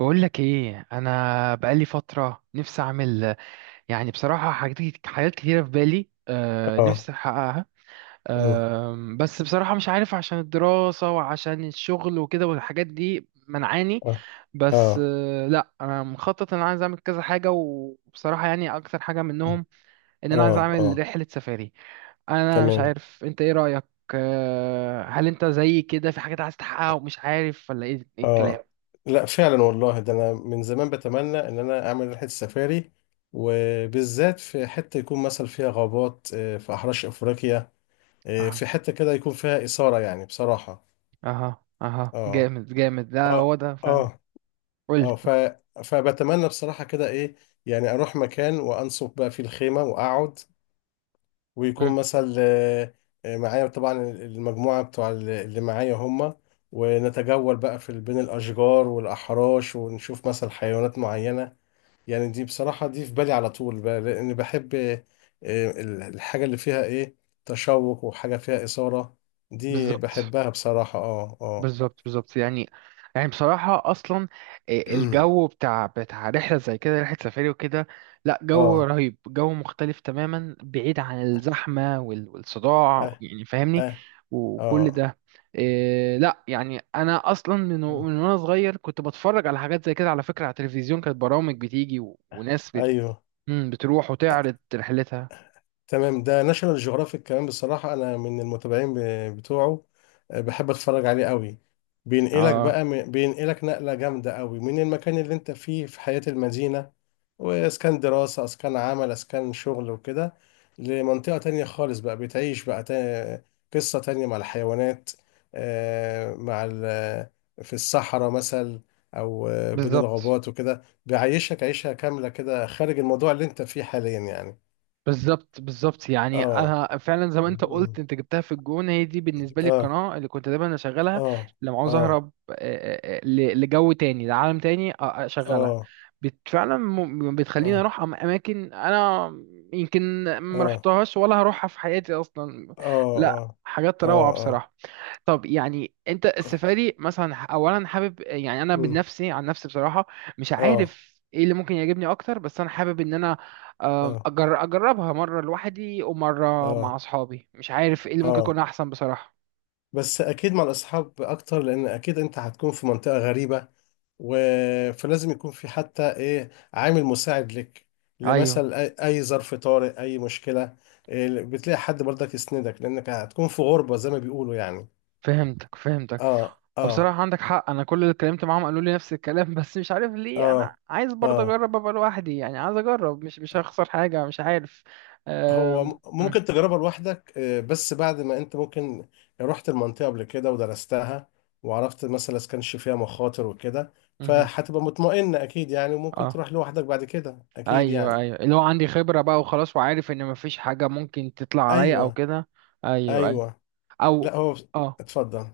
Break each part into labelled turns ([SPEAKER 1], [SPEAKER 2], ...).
[SPEAKER 1] بقول لك ايه؟ انا بقالي فتره نفسي اعمل، يعني بصراحه، حاجات كتيره في بالي،
[SPEAKER 2] اه.
[SPEAKER 1] نفسي احققها.
[SPEAKER 2] مم.
[SPEAKER 1] بس بصراحه مش عارف، عشان الدراسه وعشان الشغل وكده والحاجات دي منعاني.
[SPEAKER 2] اه،
[SPEAKER 1] بس
[SPEAKER 2] اه،
[SPEAKER 1] آه لا، انا مخطط ان انا عايز اعمل كذا حاجه، وبصراحه يعني اكتر حاجه منهم ان انا عايز
[SPEAKER 2] اه،
[SPEAKER 1] اعمل
[SPEAKER 2] اه.
[SPEAKER 1] رحله سفاري. انا مش
[SPEAKER 2] تمام.
[SPEAKER 1] عارف انت ايه رايك؟ هل انت زي كده في حاجات عايز تحققها ومش عارف، ولا ايه الكلام؟
[SPEAKER 2] اه. لا فعلا، والله، ده انا من زمان بتمنى ان انا اعمل رحله سفاري، وبالذات في حته يكون مثلا فيها غابات، في احراش افريقيا، في حته كده يكون فيها اثاره يعني بصراحه.
[SPEAKER 1] اها،
[SPEAKER 2] اه،
[SPEAKER 1] جامد جامد. لا، هو
[SPEAKER 2] اه،
[SPEAKER 1] ده فعلا.
[SPEAKER 2] اه،
[SPEAKER 1] قول
[SPEAKER 2] اه.
[SPEAKER 1] لي.
[SPEAKER 2] فبتمنى بصراحه كده ايه؟ يعني اروح مكان وانصب بقى فيه الخيمه واقعد، ويكون
[SPEAKER 1] مم.
[SPEAKER 2] مثلا معايا طبعا المجموعة بتوع اللي معايا هم، ونتجول بقى في بين الأشجار والأحراش، ونشوف مثلا حيوانات معينة. يعني دي بصراحة دي في بالي على طول بقى لأن بحب، الحاجة اللي فيها إيه؟ تشوق وحاجة فيها إثارة، دي
[SPEAKER 1] بالظبط
[SPEAKER 2] بحبها بصراحة. اه، اه.
[SPEAKER 1] بالظبط، يعني. يعني بصراحة، أصلا إيه الجو بتاع رحلة زي كده، رحلة سفاري وكده؟ لا، جو
[SPEAKER 2] اه،
[SPEAKER 1] رهيب، جو مختلف تماما، بعيد عن الزحمة والصداع،
[SPEAKER 2] اه،
[SPEAKER 1] يعني فاهمني؟
[SPEAKER 2] اه،
[SPEAKER 1] وكل
[SPEAKER 2] اه.
[SPEAKER 1] ده. إيه، لا، يعني أنا أصلا من وأنا صغير كنت بتفرج على حاجات زي كده، على فكرة، على التلفزيون كانت برامج بتيجي وناس
[SPEAKER 2] أيوه.
[SPEAKER 1] بتروح وتعرض رحلتها.
[SPEAKER 2] تمام. ده ناشونال جيوغرافيك كمان، بصراحة أنا من المتابعين بتوعه، بحب أتفرج عليه قوي. بينقلك
[SPEAKER 1] اه،
[SPEAKER 2] بقى بينقلك نقلة جامدة قوي من المكان اللي أنت فيه في حياة المدينة، وإسكان دراسة إسكان عمل إسكان شغل وكده، لمنطقة تانية خالص بقى، بتعيش بقى قصة تانية مع الحيوانات، آه، مع ال- في الصحراء مثلا، أو بين
[SPEAKER 1] بالظبط
[SPEAKER 2] الغابات وكده، بيعيشك عيشة كاملة كده خارج الموضوع اللي أنت فيه حاليا يعني.
[SPEAKER 1] بالظبط بالظبط، يعني
[SPEAKER 2] اه.
[SPEAKER 1] انا فعلا زي ما انت قلت،
[SPEAKER 2] مم.
[SPEAKER 1] انت جبتها في الجون. هي دي بالنسبه لي
[SPEAKER 2] اه،
[SPEAKER 1] القناه اللي كنت دايما اشغلها
[SPEAKER 2] اه،
[SPEAKER 1] لما عاوز
[SPEAKER 2] اه،
[SPEAKER 1] اهرب، لجو تاني، لعالم تاني. آه، اشغلها.
[SPEAKER 2] اه،
[SPEAKER 1] فعلا بتخليني
[SPEAKER 2] اه،
[SPEAKER 1] اروح اماكن انا يمكن ما
[SPEAKER 2] اه،
[SPEAKER 1] رحتهاش ولا هروحها في حياتي اصلا. لا،
[SPEAKER 2] اه،
[SPEAKER 1] حاجات
[SPEAKER 2] اه،
[SPEAKER 1] روعه
[SPEAKER 2] اه.
[SPEAKER 1] بصراحه. طب يعني انت السفاري مثلا، اولا حابب، يعني انا من
[SPEAKER 2] مم.
[SPEAKER 1] نفسي، عن نفسي بصراحه مش
[SPEAKER 2] اه،
[SPEAKER 1] عارف ايه اللي ممكن يعجبني اكتر، بس انا حابب ان انا
[SPEAKER 2] اه،
[SPEAKER 1] اجربها مره لوحدي ومره مع
[SPEAKER 2] اه،
[SPEAKER 1] اصحابي. مش عارف ايه اللي ممكن يكون
[SPEAKER 2] اه.
[SPEAKER 1] احسن بصراحه.
[SPEAKER 2] بس اكيد مع الاصحاب اكتر، لان اكيد انت هتكون في منطقة غريبة و... فلازم يكون في حتى ايه، عامل مساعد لك،
[SPEAKER 1] ايوه،
[SPEAKER 2] لمثلا اي أي ظرف طارئ، اي مشكلة، إيه، بتلاقي حد برضك يسندك، لانك هتكون في غربة زي ما بيقولوا يعني.
[SPEAKER 1] فهمتك فهمتك.
[SPEAKER 2] اه، اه،
[SPEAKER 1] وبصراحه عندك حق، انا كل اللي اتكلمت معاهم قالوا لي نفس الكلام بس مش عارف ليه انا
[SPEAKER 2] اه،
[SPEAKER 1] عايز برضه
[SPEAKER 2] اه.
[SPEAKER 1] اجرب ابقى لوحدي، يعني عايز اجرب، مش هخسر حاجه، مش عارف.
[SPEAKER 2] هو
[SPEAKER 1] أم... م-
[SPEAKER 2] ممكن تجربها لوحدك، بس بعد ما انت ممكن رحت المنطقة قبل كده ودرستها، وعرفت مثلا اذا كانش فيها مخاطر وكده،
[SPEAKER 1] مهم.
[SPEAKER 2] فهتبقى مطمئن اكيد يعني، وممكن
[SPEAKER 1] اه،
[SPEAKER 2] تروح لوحدك بعد كده اكيد
[SPEAKER 1] ايوه
[SPEAKER 2] يعني.
[SPEAKER 1] ايوه، اللي هو عندي خبره بقى وخلاص، وعارف ان مفيش حاجه ممكن تطلع عليا او
[SPEAKER 2] ايوه،
[SPEAKER 1] كده. ايوه ايوه.
[SPEAKER 2] ايوه. لا
[SPEAKER 1] او،
[SPEAKER 2] هو.
[SPEAKER 1] اه،
[SPEAKER 2] اتفضل.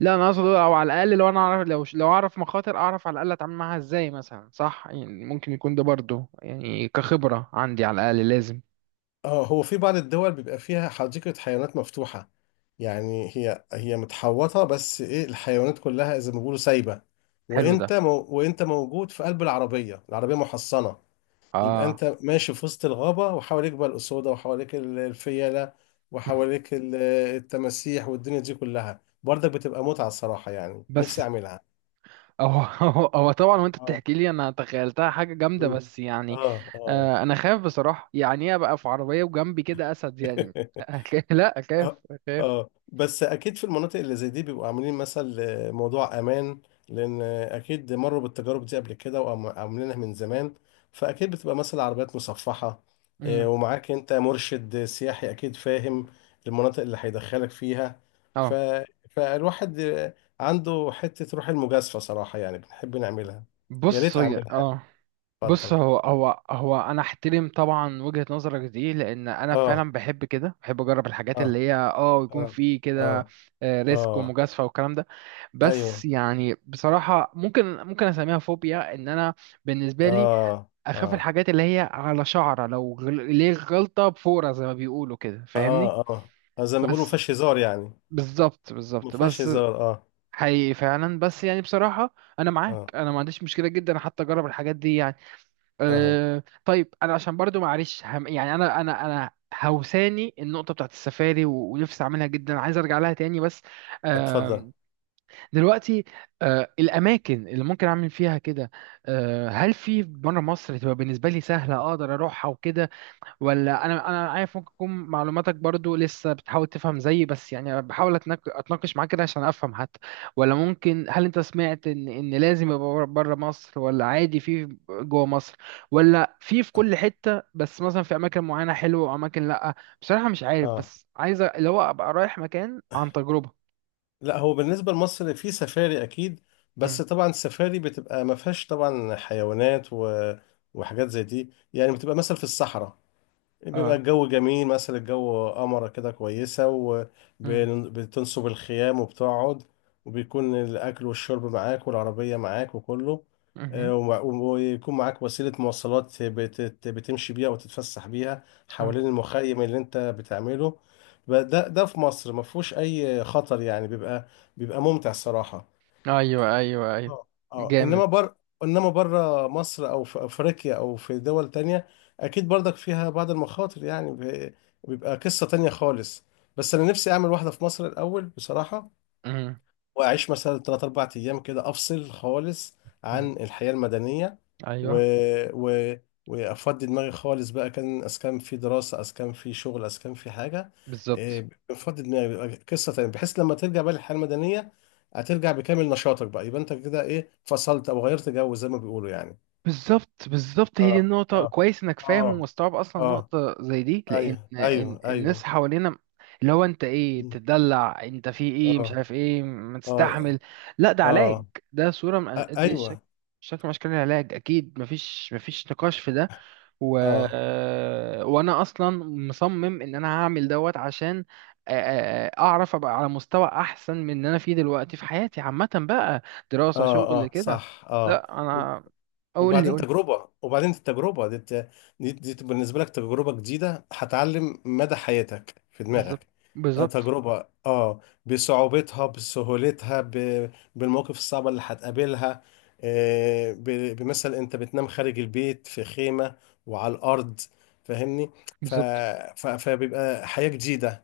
[SPEAKER 1] لا، انا اقصد او على الاقل لو انا اعرف، لو اعرف مخاطر، اعرف على الاقل اتعامل معاها ازاي مثلا، صح؟ يعني ممكن يكون ده برضو يعني كخبره عندي، على الاقل لازم.
[SPEAKER 2] اه، هو في بعض الدول بيبقى فيها حديقة حيوانات مفتوحة، يعني هي هي متحوطة بس ايه، الحيوانات كلها زي ما بيقولوا سايبة،
[SPEAKER 1] حلو ده.
[SPEAKER 2] وانت موجود في قلب العربية، العربية محصنة، يبقى
[SPEAKER 1] اه.
[SPEAKER 2] انت ماشي في وسط الغابة وحواليك بقى الأسودة، وحواليك الفيلة، وحواليك التماسيح، والدنيا دي كلها برضك بتبقى متعة الصراحة يعني، نفسي
[SPEAKER 1] بس
[SPEAKER 2] أعملها.
[SPEAKER 1] هو طبعا،
[SPEAKER 2] اه.
[SPEAKER 1] وانت
[SPEAKER 2] آه.
[SPEAKER 1] بتحكي لي انا تخيلتها حاجه جامده،
[SPEAKER 2] مم.
[SPEAKER 1] بس يعني
[SPEAKER 2] اه، اه.
[SPEAKER 1] انا خايف بصراحه، يعني ايه ابقى في عربيه وجنبي كده اسد يعني؟ لا،
[SPEAKER 2] اه،
[SPEAKER 1] اخاف اخاف.
[SPEAKER 2] اه. بس اكيد في المناطق اللي زي دي بيبقوا عاملين مثل موضوع امان، لان اكيد مروا بالتجارب دي قبل كده وعاملينها من زمان، فاكيد بتبقى مثلا عربيات مصفحة،
[SPEAKER 1] مم.
[SPEAKER 2] ومعاك انت مرشد سياحي اكيد فاهم المناطق اللي هيدخلك فيها. ف...
[SPEAKER 1] اه.
[SPEAKER 2] فالواحد عنده حتة روح المجازفة صراحة يعني، بنحب نعملها، يا
[SPEAKER 1] بص،
[SPEAKER 2] ريت اعملها يعني.
[SPEAKER 1] اه، بص،
[SPEAKER 2] اتفضل.
[SPEAKER 1] هو انا احترم طبعا وجهة نظرك دي، لان انا
[SPEAKER 2] اه،
[SPEAKER 1] فعلا بحب كده، بحب اجرب الحاجات اللي
[SPEAKER 2] اه،
[SPEAKER 1] هي، اه، يكون
[SPEAKER 2] اه،
[SPEAKER 1] في كده
[SPEAKER 2] اه،
[SPEAKER 1] ريسك
[SPEAKER 2] اه.
[SPEAKER 1] ومجازفة والكلام ده.
[SPEAKER 2] ايوه.
[SPEAKER 1] بس يعني بصراحة، ممكن اسميها فوبيا ان انا، بالنسبة لي،
[SPEAKER 2] اه،
[SPEAKER 1] اخاف
[SPEAKER 2] اه،
[SPEAKER 1] الحاجات اللي هي على شعرة، لو ليه غلطة بفورة زي ما بيقولوا كده، فاهمني؟
[SPEAKER 2] اه، اه. زي ما بيقولوا ما
[SPEAKER 1] بس
[SPEAKER 2] فيهاش هزار يعني.
[SPEAKER 1] بالظبط
[SPEAKER 2] ما
[SPEAKER 1] بالظبط.
[SPEAKER 2] فيهاش
[SPEAKER 1] بس
[SPEAKER 2] هزار. اه،
[SPEAKER 1] حقيقي فعلا. بس يعني بصراحة انا معاك،
[SPEAKER 2] اه،
[SPEAKER 1] انا ما عنديش مشكله جدا حتى اجرب الحاجات دي.
[SPEAKER 2] اه.
[SPEAKER 1] أه، طيب انا عشان برضو معلش هم، يعني انا هوساني النقطه بتاعت السفاري ونفسي اعملها جدا، عايز ارجع لها تاني. بس
[SPEAKER 2] اتفضل.
[SPEAKER 1] أه، دلوقتي، أه، الاماكن اللي ممكن اعمل فيها كده، أه، هل في بره مصر تبقى بالنسبه لي سهله اقدر اروحها وكده، ولا انا عارف ممكن تكون معلوماتك برضو لسه بتحاول تفهم زيي، بس يعني بحاول اتناقش معاك كده عشان افهم حتى؟ ولا ممكن، هل انت سمعت ان لازم يبقى بره مصر، ولا عادي في جوه مصر، ولا في كل حتة، بس مثلا في اماكن معينة حلوة واماكن لا؟ بصراحة مش عارف،
[SPEAKER 2] اه.
[SPEAKER 1] بس عايز اللي هو ابقى رايح مكان عن تجربة.
[SPEAKER 2] لا هو بالنسبه لمصر في سفاري اكيد،
[SPEAKER 1] امم.
[SPEAKER 2] بس طبعا السفاري بتبقى ما فيهاش طبعا حيوانات و... وحاجات زي دي يعني، بتبقى مثلا في الصحراء، بيبقى
[SPEAKER 1] اه.
[SPEAKER 2] الجو جميل مثلا، الجو قمرة كده كويسة،
[SPEAKER 1] امم.
[SPEAKER 2] وبتنصب الخيام وبتقعد، وبيكون الأكل والشرب معاك، والعربية معاك وكله،
[SPEAKER 1] امم.
[SPEAKER 2] ويكون معاك وسيلة مواصلات بتمشي بيها وتتفسح بيها
[SPEAKER 1] اه.
[SPEAKER 2] حوالين المخيم اللي انت بتعمله. ده ده في مصر ما فيهوش أي خطر يعني، بيبقى ممتع الصراحة.
[SPEAKER 1] ايوه ايوه ايوه.
[SPEAKER 2] اه، اه.
[SPEAKER 1] جامد.
[SPEAKER 2] انما بره مصر او في افريقيا او في دول تانية اكيد برضك فيها بعض المخاطر يعني، بيبقى قصة تانية خالص. بس انا نفسي اعمل واحدة في مصر الاول بصراحة،
[SPEAKER 1] امم.
[SPEAKER 2] واعيش مثلا 3 4 ايام كده، افصل خالص عن الحياة المدنية و...
[SPEAKER 1] ايوه.
[SPEAKER 2] و... وافضي دماغي خالص بقى، كان اسكان في دراسة اسكان في شغل اسكان في حاجة،
[SPEAKER 1] بالظبط
[SPEAKER 2] إيه، بفضي دماغي، بيبقى قصة تانية، بحيث لما ترجع بقى للحياة المدنية هترجع بكامل نشاطك بقى، يبقى انت كده ايه فصلت، او غيرت جو زي ما بيقولوا يعني.
[SPEAKER 1] بالظبط، هي دي
[SPEAKER 2] اه،
[SPEAKER 1] النقطة.
[SPEAKER 2] اه،
[SPEAKER 1] كويس انك فاهم
[SPEAKER 2] اه،
[SPEAKER 1] ومستوعب اصلا
[SPEAKER 2] اه.
[SPEAKER 1] نقطة زي دي، لان
[SPEAKER 2] ايوه،
[SPEAKER 1] إن
[SPEAKER 2] ايوه،
[SPEAKER 1] الناس
[SPEAKER 2] ايوه.
[SPEAKER 1] حوالينا اللي هو، انت ايه،
[SPEAKER 2] مم.
[SPEAKER 1] بتدلع، انت في ايه مش
[SPEAKER 2] اه،
[SPEAKER 1] عارف، ايه ما تستحمل؟
[SPEAKER 2] اه،
[SPEAKER 1] لا، ده علاج.
[SPEAKER 2] اه.
[SPEAKER 1] ده صورة دي
[SPEAKER 2] ايوه.
[SPEAKER 1] شكل من اشكال العلاج، اكيد مفيش، مفيش نقاش في ده. و...
[SPEAKER 2] اه،
[SPEAKER 1] وانا اصلا مصمم ان انا هعمل دوت عشان اعرف ابقى على مستوى احسن من ان انا فيه دلوقتي في حياتي عامة بقى، دراسة،
[SPEAKER 2] اه،
[SPEAKER 1] شغل
[SPEAKER 2] اه.
[SPEAKER 1] كده.
[SPEAKER 2] صح. اه.
[SPEAKER 1] لا، انا، اقول لي،
[SPEAKER 2] وبعدين
[SPEAKER 1] قول لي.
[SPEAKER 2] تجربة، وبعدين التجربة دي تبقى بالنسبة لك تجربة جديدة هتعلم مدى حياتك في
[SPEAKER 1] بالظبط
[SPEAKER 2] دماغك.
[SPEAKER 1] بالظبط.
[SPEAKER 2] تجربة اه، بصعوبتها بسهولتها ب... بالمواقف الصعبة اللي هتقابلها، آه، ب... بمثل انت بتنام خارج البيت في خيمة وعلى الأرض، فاهمني. ف...
[SPEAKER 1] بالظبط
[SPEAKER 2] ف... فبيبقى حياة جديدة،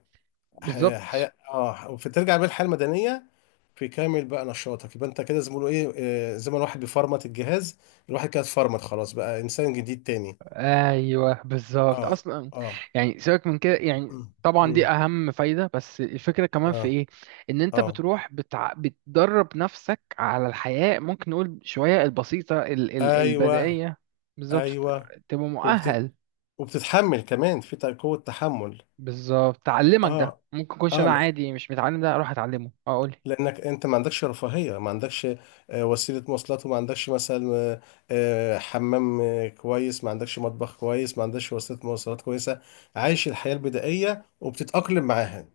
[SPEAKER 1] بالظبط.
[SPEAKER 2] حياة اه، فترجع بالحياة المدنية في كامل بقى نشاطك، يبقى انت كده زميله ايه، زي ما الواحد بيفرمت الجهاز، الواحد كده اتفرمت خلاص، بقى انسان جديد تاني.
[SPEAKER 1] ايوه بالظبط
[SPEAKER 2] اه،
[SPEAKER 1] اصلا.
[SPEAKER 2] اه.
[SPEAKER 1] يعني سيبك من كده، يعني
[SPEAKER 2] مم،
[SPEAKER 1] طبعا
[SPEAKER 2] مم،
[SPEAKER 1] دي اهم فايده، بس الفكره كمان في
[SPEAKER 2] اه،
[SPEAKER 1] ايه، ان انت
[SPEAKER 2] اه.
[SPEAKER 1] بتروح بتدرب نفسك على الحياه ممكن نقول شويه البسيطه،
[SPEAKER 2] ايوه،
[SPEAKER 1] البدائيه. بالظبط،
[SPEAKER 2] ايوه.
[SPEAKER 1] تبقى
[SPEAKER 2] وبت...
[SPEAKER 1] مؤهل.
[SPEAKER 2] وبتتحمل كمان في قوة تحمل.
[SPEAKER 1] بالظبط، تعلمك ده
[SPEAKER 2] اه،
[SPEAKER 1] ممكن يكونش انا
[SPEAKER 2] اه.
[SPEAKER 1] عادي مش متعلم ده، اروح اتعلمه اقول.
[SPEAKER 2] لانك انت ما عندكش رفاهيه، ما عندكش وسيله مواصلات، وما عندكش مثلا حمام كويس، ما عندكش مطبخ كويس، ما عندكش وسيله مواصلات كويسه، عايش الحياه البدائيه وبتتاقلم معاها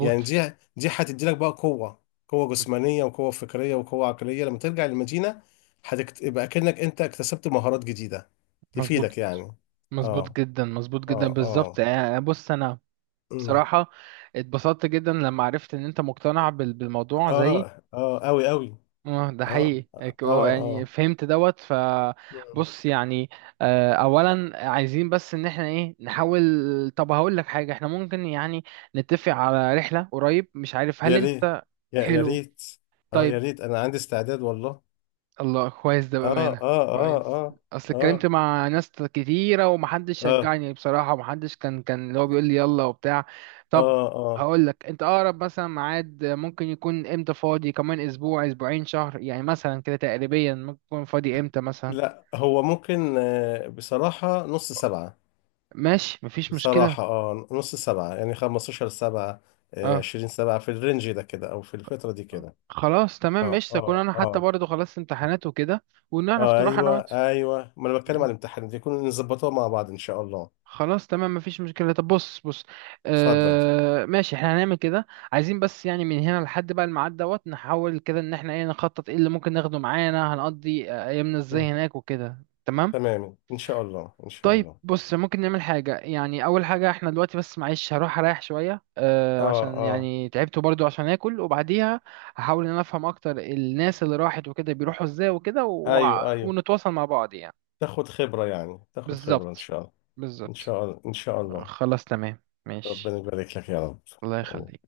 [SPEAKER 2] يعني. دي هتدي لك بقى قوه، قوه جسمانيه وقوه فكريه وقوه عقليه لما ترجع للمدينه، يبقى كأنك انت اكتسبت مهارات جديده
[SPEAKER 1] مظبوط،
[SPEAKER 2] تفيدك يعني.
[SPEAKER 1] مظبوط
[SPEAKER 2] اه،
[SPEAKER 1] جدا، مظبوط جدا
[SPEAKER 2] اه،
[SPEAKER 1] بالظبط.
[SPEAKER 2] اه.
[SPEAKER 1] بص انا،
[SPEAKER 2] أمم.
[SPEAKER 1] بصراحه، اتبسطت جدا لما عرفت ان انت مقتنع بالموضوع زيي.
[SPEAKER 2] اه، اه. اوي، اوي.
[SPEAKER 1] اه، ده
[SPEAKER 2] اه،
[SPEAKER 1] حقيقي،
[SPEAKER 2] اه،
[SPEAKER 1] يعني
[SPEAKER 2] اه.
[SPEAKER 1] فهمت دوت.
[SPEAKER 2] آه.
[SPEAKER 1] فبص يعني، اولا عايزين بس ان احنا ايه نحاول. طب هقول لك حاجه، احنا ممكن يعني نتفق على رحله قريب، مش عارف هل
[SPEAKER 2] يا ريت.
[SPEAKER 1] انت؟
[SPEAKER 2] يا
[SPEAKER 1] حلو.
[SPEAKER 2] ريت. اه، يا
[SPEAKER 1] طيب.
[SPEAKER 2] ريت، انا عندي استعداد والله.
[SPEAKER 1] الله، كويس ده
[SPEAKER 2] اه،
[SPEAKER 1] بأمانة.
[SPEAKER 2] اه، اه،
[SPEAKER 1] كويس.
[SPEAKER 2] اه،
[SPEAKER 1] اصل اتكلمت
[SPEAKER 2] اه،
[SPEAKER 1] مع ناس كتيرة ومحدش
[SPEAKER 2] اه،
[SPEAKER 1] شجعني بصراحة، ومحدش كان اللي هو بيقول لي يلا وبتاع. طب
[SPEAKER 2] اه، اه.
[SPEAKER 1] هقول لك، انت اقرب مثلا ميعاد ممكن يكون امتى فاضي، كمان اسبوع، اسبوعين، شهر، يعني مثلا كده تقريبا ممكن يكون فاضي امتى مثلا؟
[SPEAKER 2] لا هو ممكن، بصراحة نص سبعة،
[SPEAKER 1] ماشي، مفيش مشكلة.
[SPEAKER 2] بصراحة اه، نص سبعة يعني 15 سبعة،
[SPEAKER 1] اه،
[SPEAKER 2] 20 سبعة في الرينج ده كده، او في الفترة دي كده.
[SPEAKER 1] خلاص تمام
[SPEAKER 2] اه،
[SPEAKER 1] قشطة، كون
[SPEAKER 2] اه،
[SPEAKER 1] انا حتى
[SPEAKER 2] اه،
[SPEAKER 1] برضه خلصت امتحانات وكده ونعرف
[SPEAKER 2] اه.
[SPEAKER 1] نروح انا
[SPEAKER 2] ايوه، ايوه. ما انا بتكلم على
[SPEAKER 1] وانت.
[SPEAKER 2] الامتحان دي يكون نظبطها مع بعض ان شاء الله.
[SPEAKER 1] خلاص تمام، مفيش مشكلة. طب بص، بص،
[SPEAKER 2] اتفضل.
[SPEAKER 1] آه، ماشي، احنا هنعمل كده. عايزين بس يعني من هنا لحد بقى الميعاد دوت نحاول كده ان احنا ايه نخطط، ايه اللي ممكن ناخده معانا، هنقضي ايامنا ازاي
[SPEAKER 2] مم.
[SPEAKER 1] هناك وكده، تمام؟
[SPEAKER 2] تمام. ان شاء الله، ان شاء
[SPEAKER 1] طيب
[SPEAKER 2] الله.
[SPEAKER 1] بص، ممكن نعمل حاجة، يعني أول حاجة احنا دلوقتي، بس معلش هروح أريح شوية، آه،
[SPEAKER 2] اه،
[SPEAKER 1] عشان
[SPEAKER 2] اه.
[SPEAKER 1] يعني تعبت برضو، عشان آكل، وبعديها هحاول إن أنا أفهم أكتر الناس اللي راحت وكده بيروحوا إزاي وكده
[SPEAKER 2] ايوه، ايوه.
[SPEAKER 1] ونتواصل مع بعض يعني.
[SPEAKER 2] تاخد خبرة يعني، تاخد خبرة إن
[SPEAKER 1] بالظبط
[SPEAKER 2] شاء الله. إن
[SPEAKER 1] بالظبط.
[SPEAKER 2] شاء الله، إن شاء الله.
[SPEAKER 1] خلاص تمام
[SPEAKER 2] ربنا
[SPEAKER 1] ماشي.
[SPEAKER 2] يبارك لك يا
[SPEAKER 1] الله
[SPEAKER 2] رب.
[SPEAKER 1] يخليك.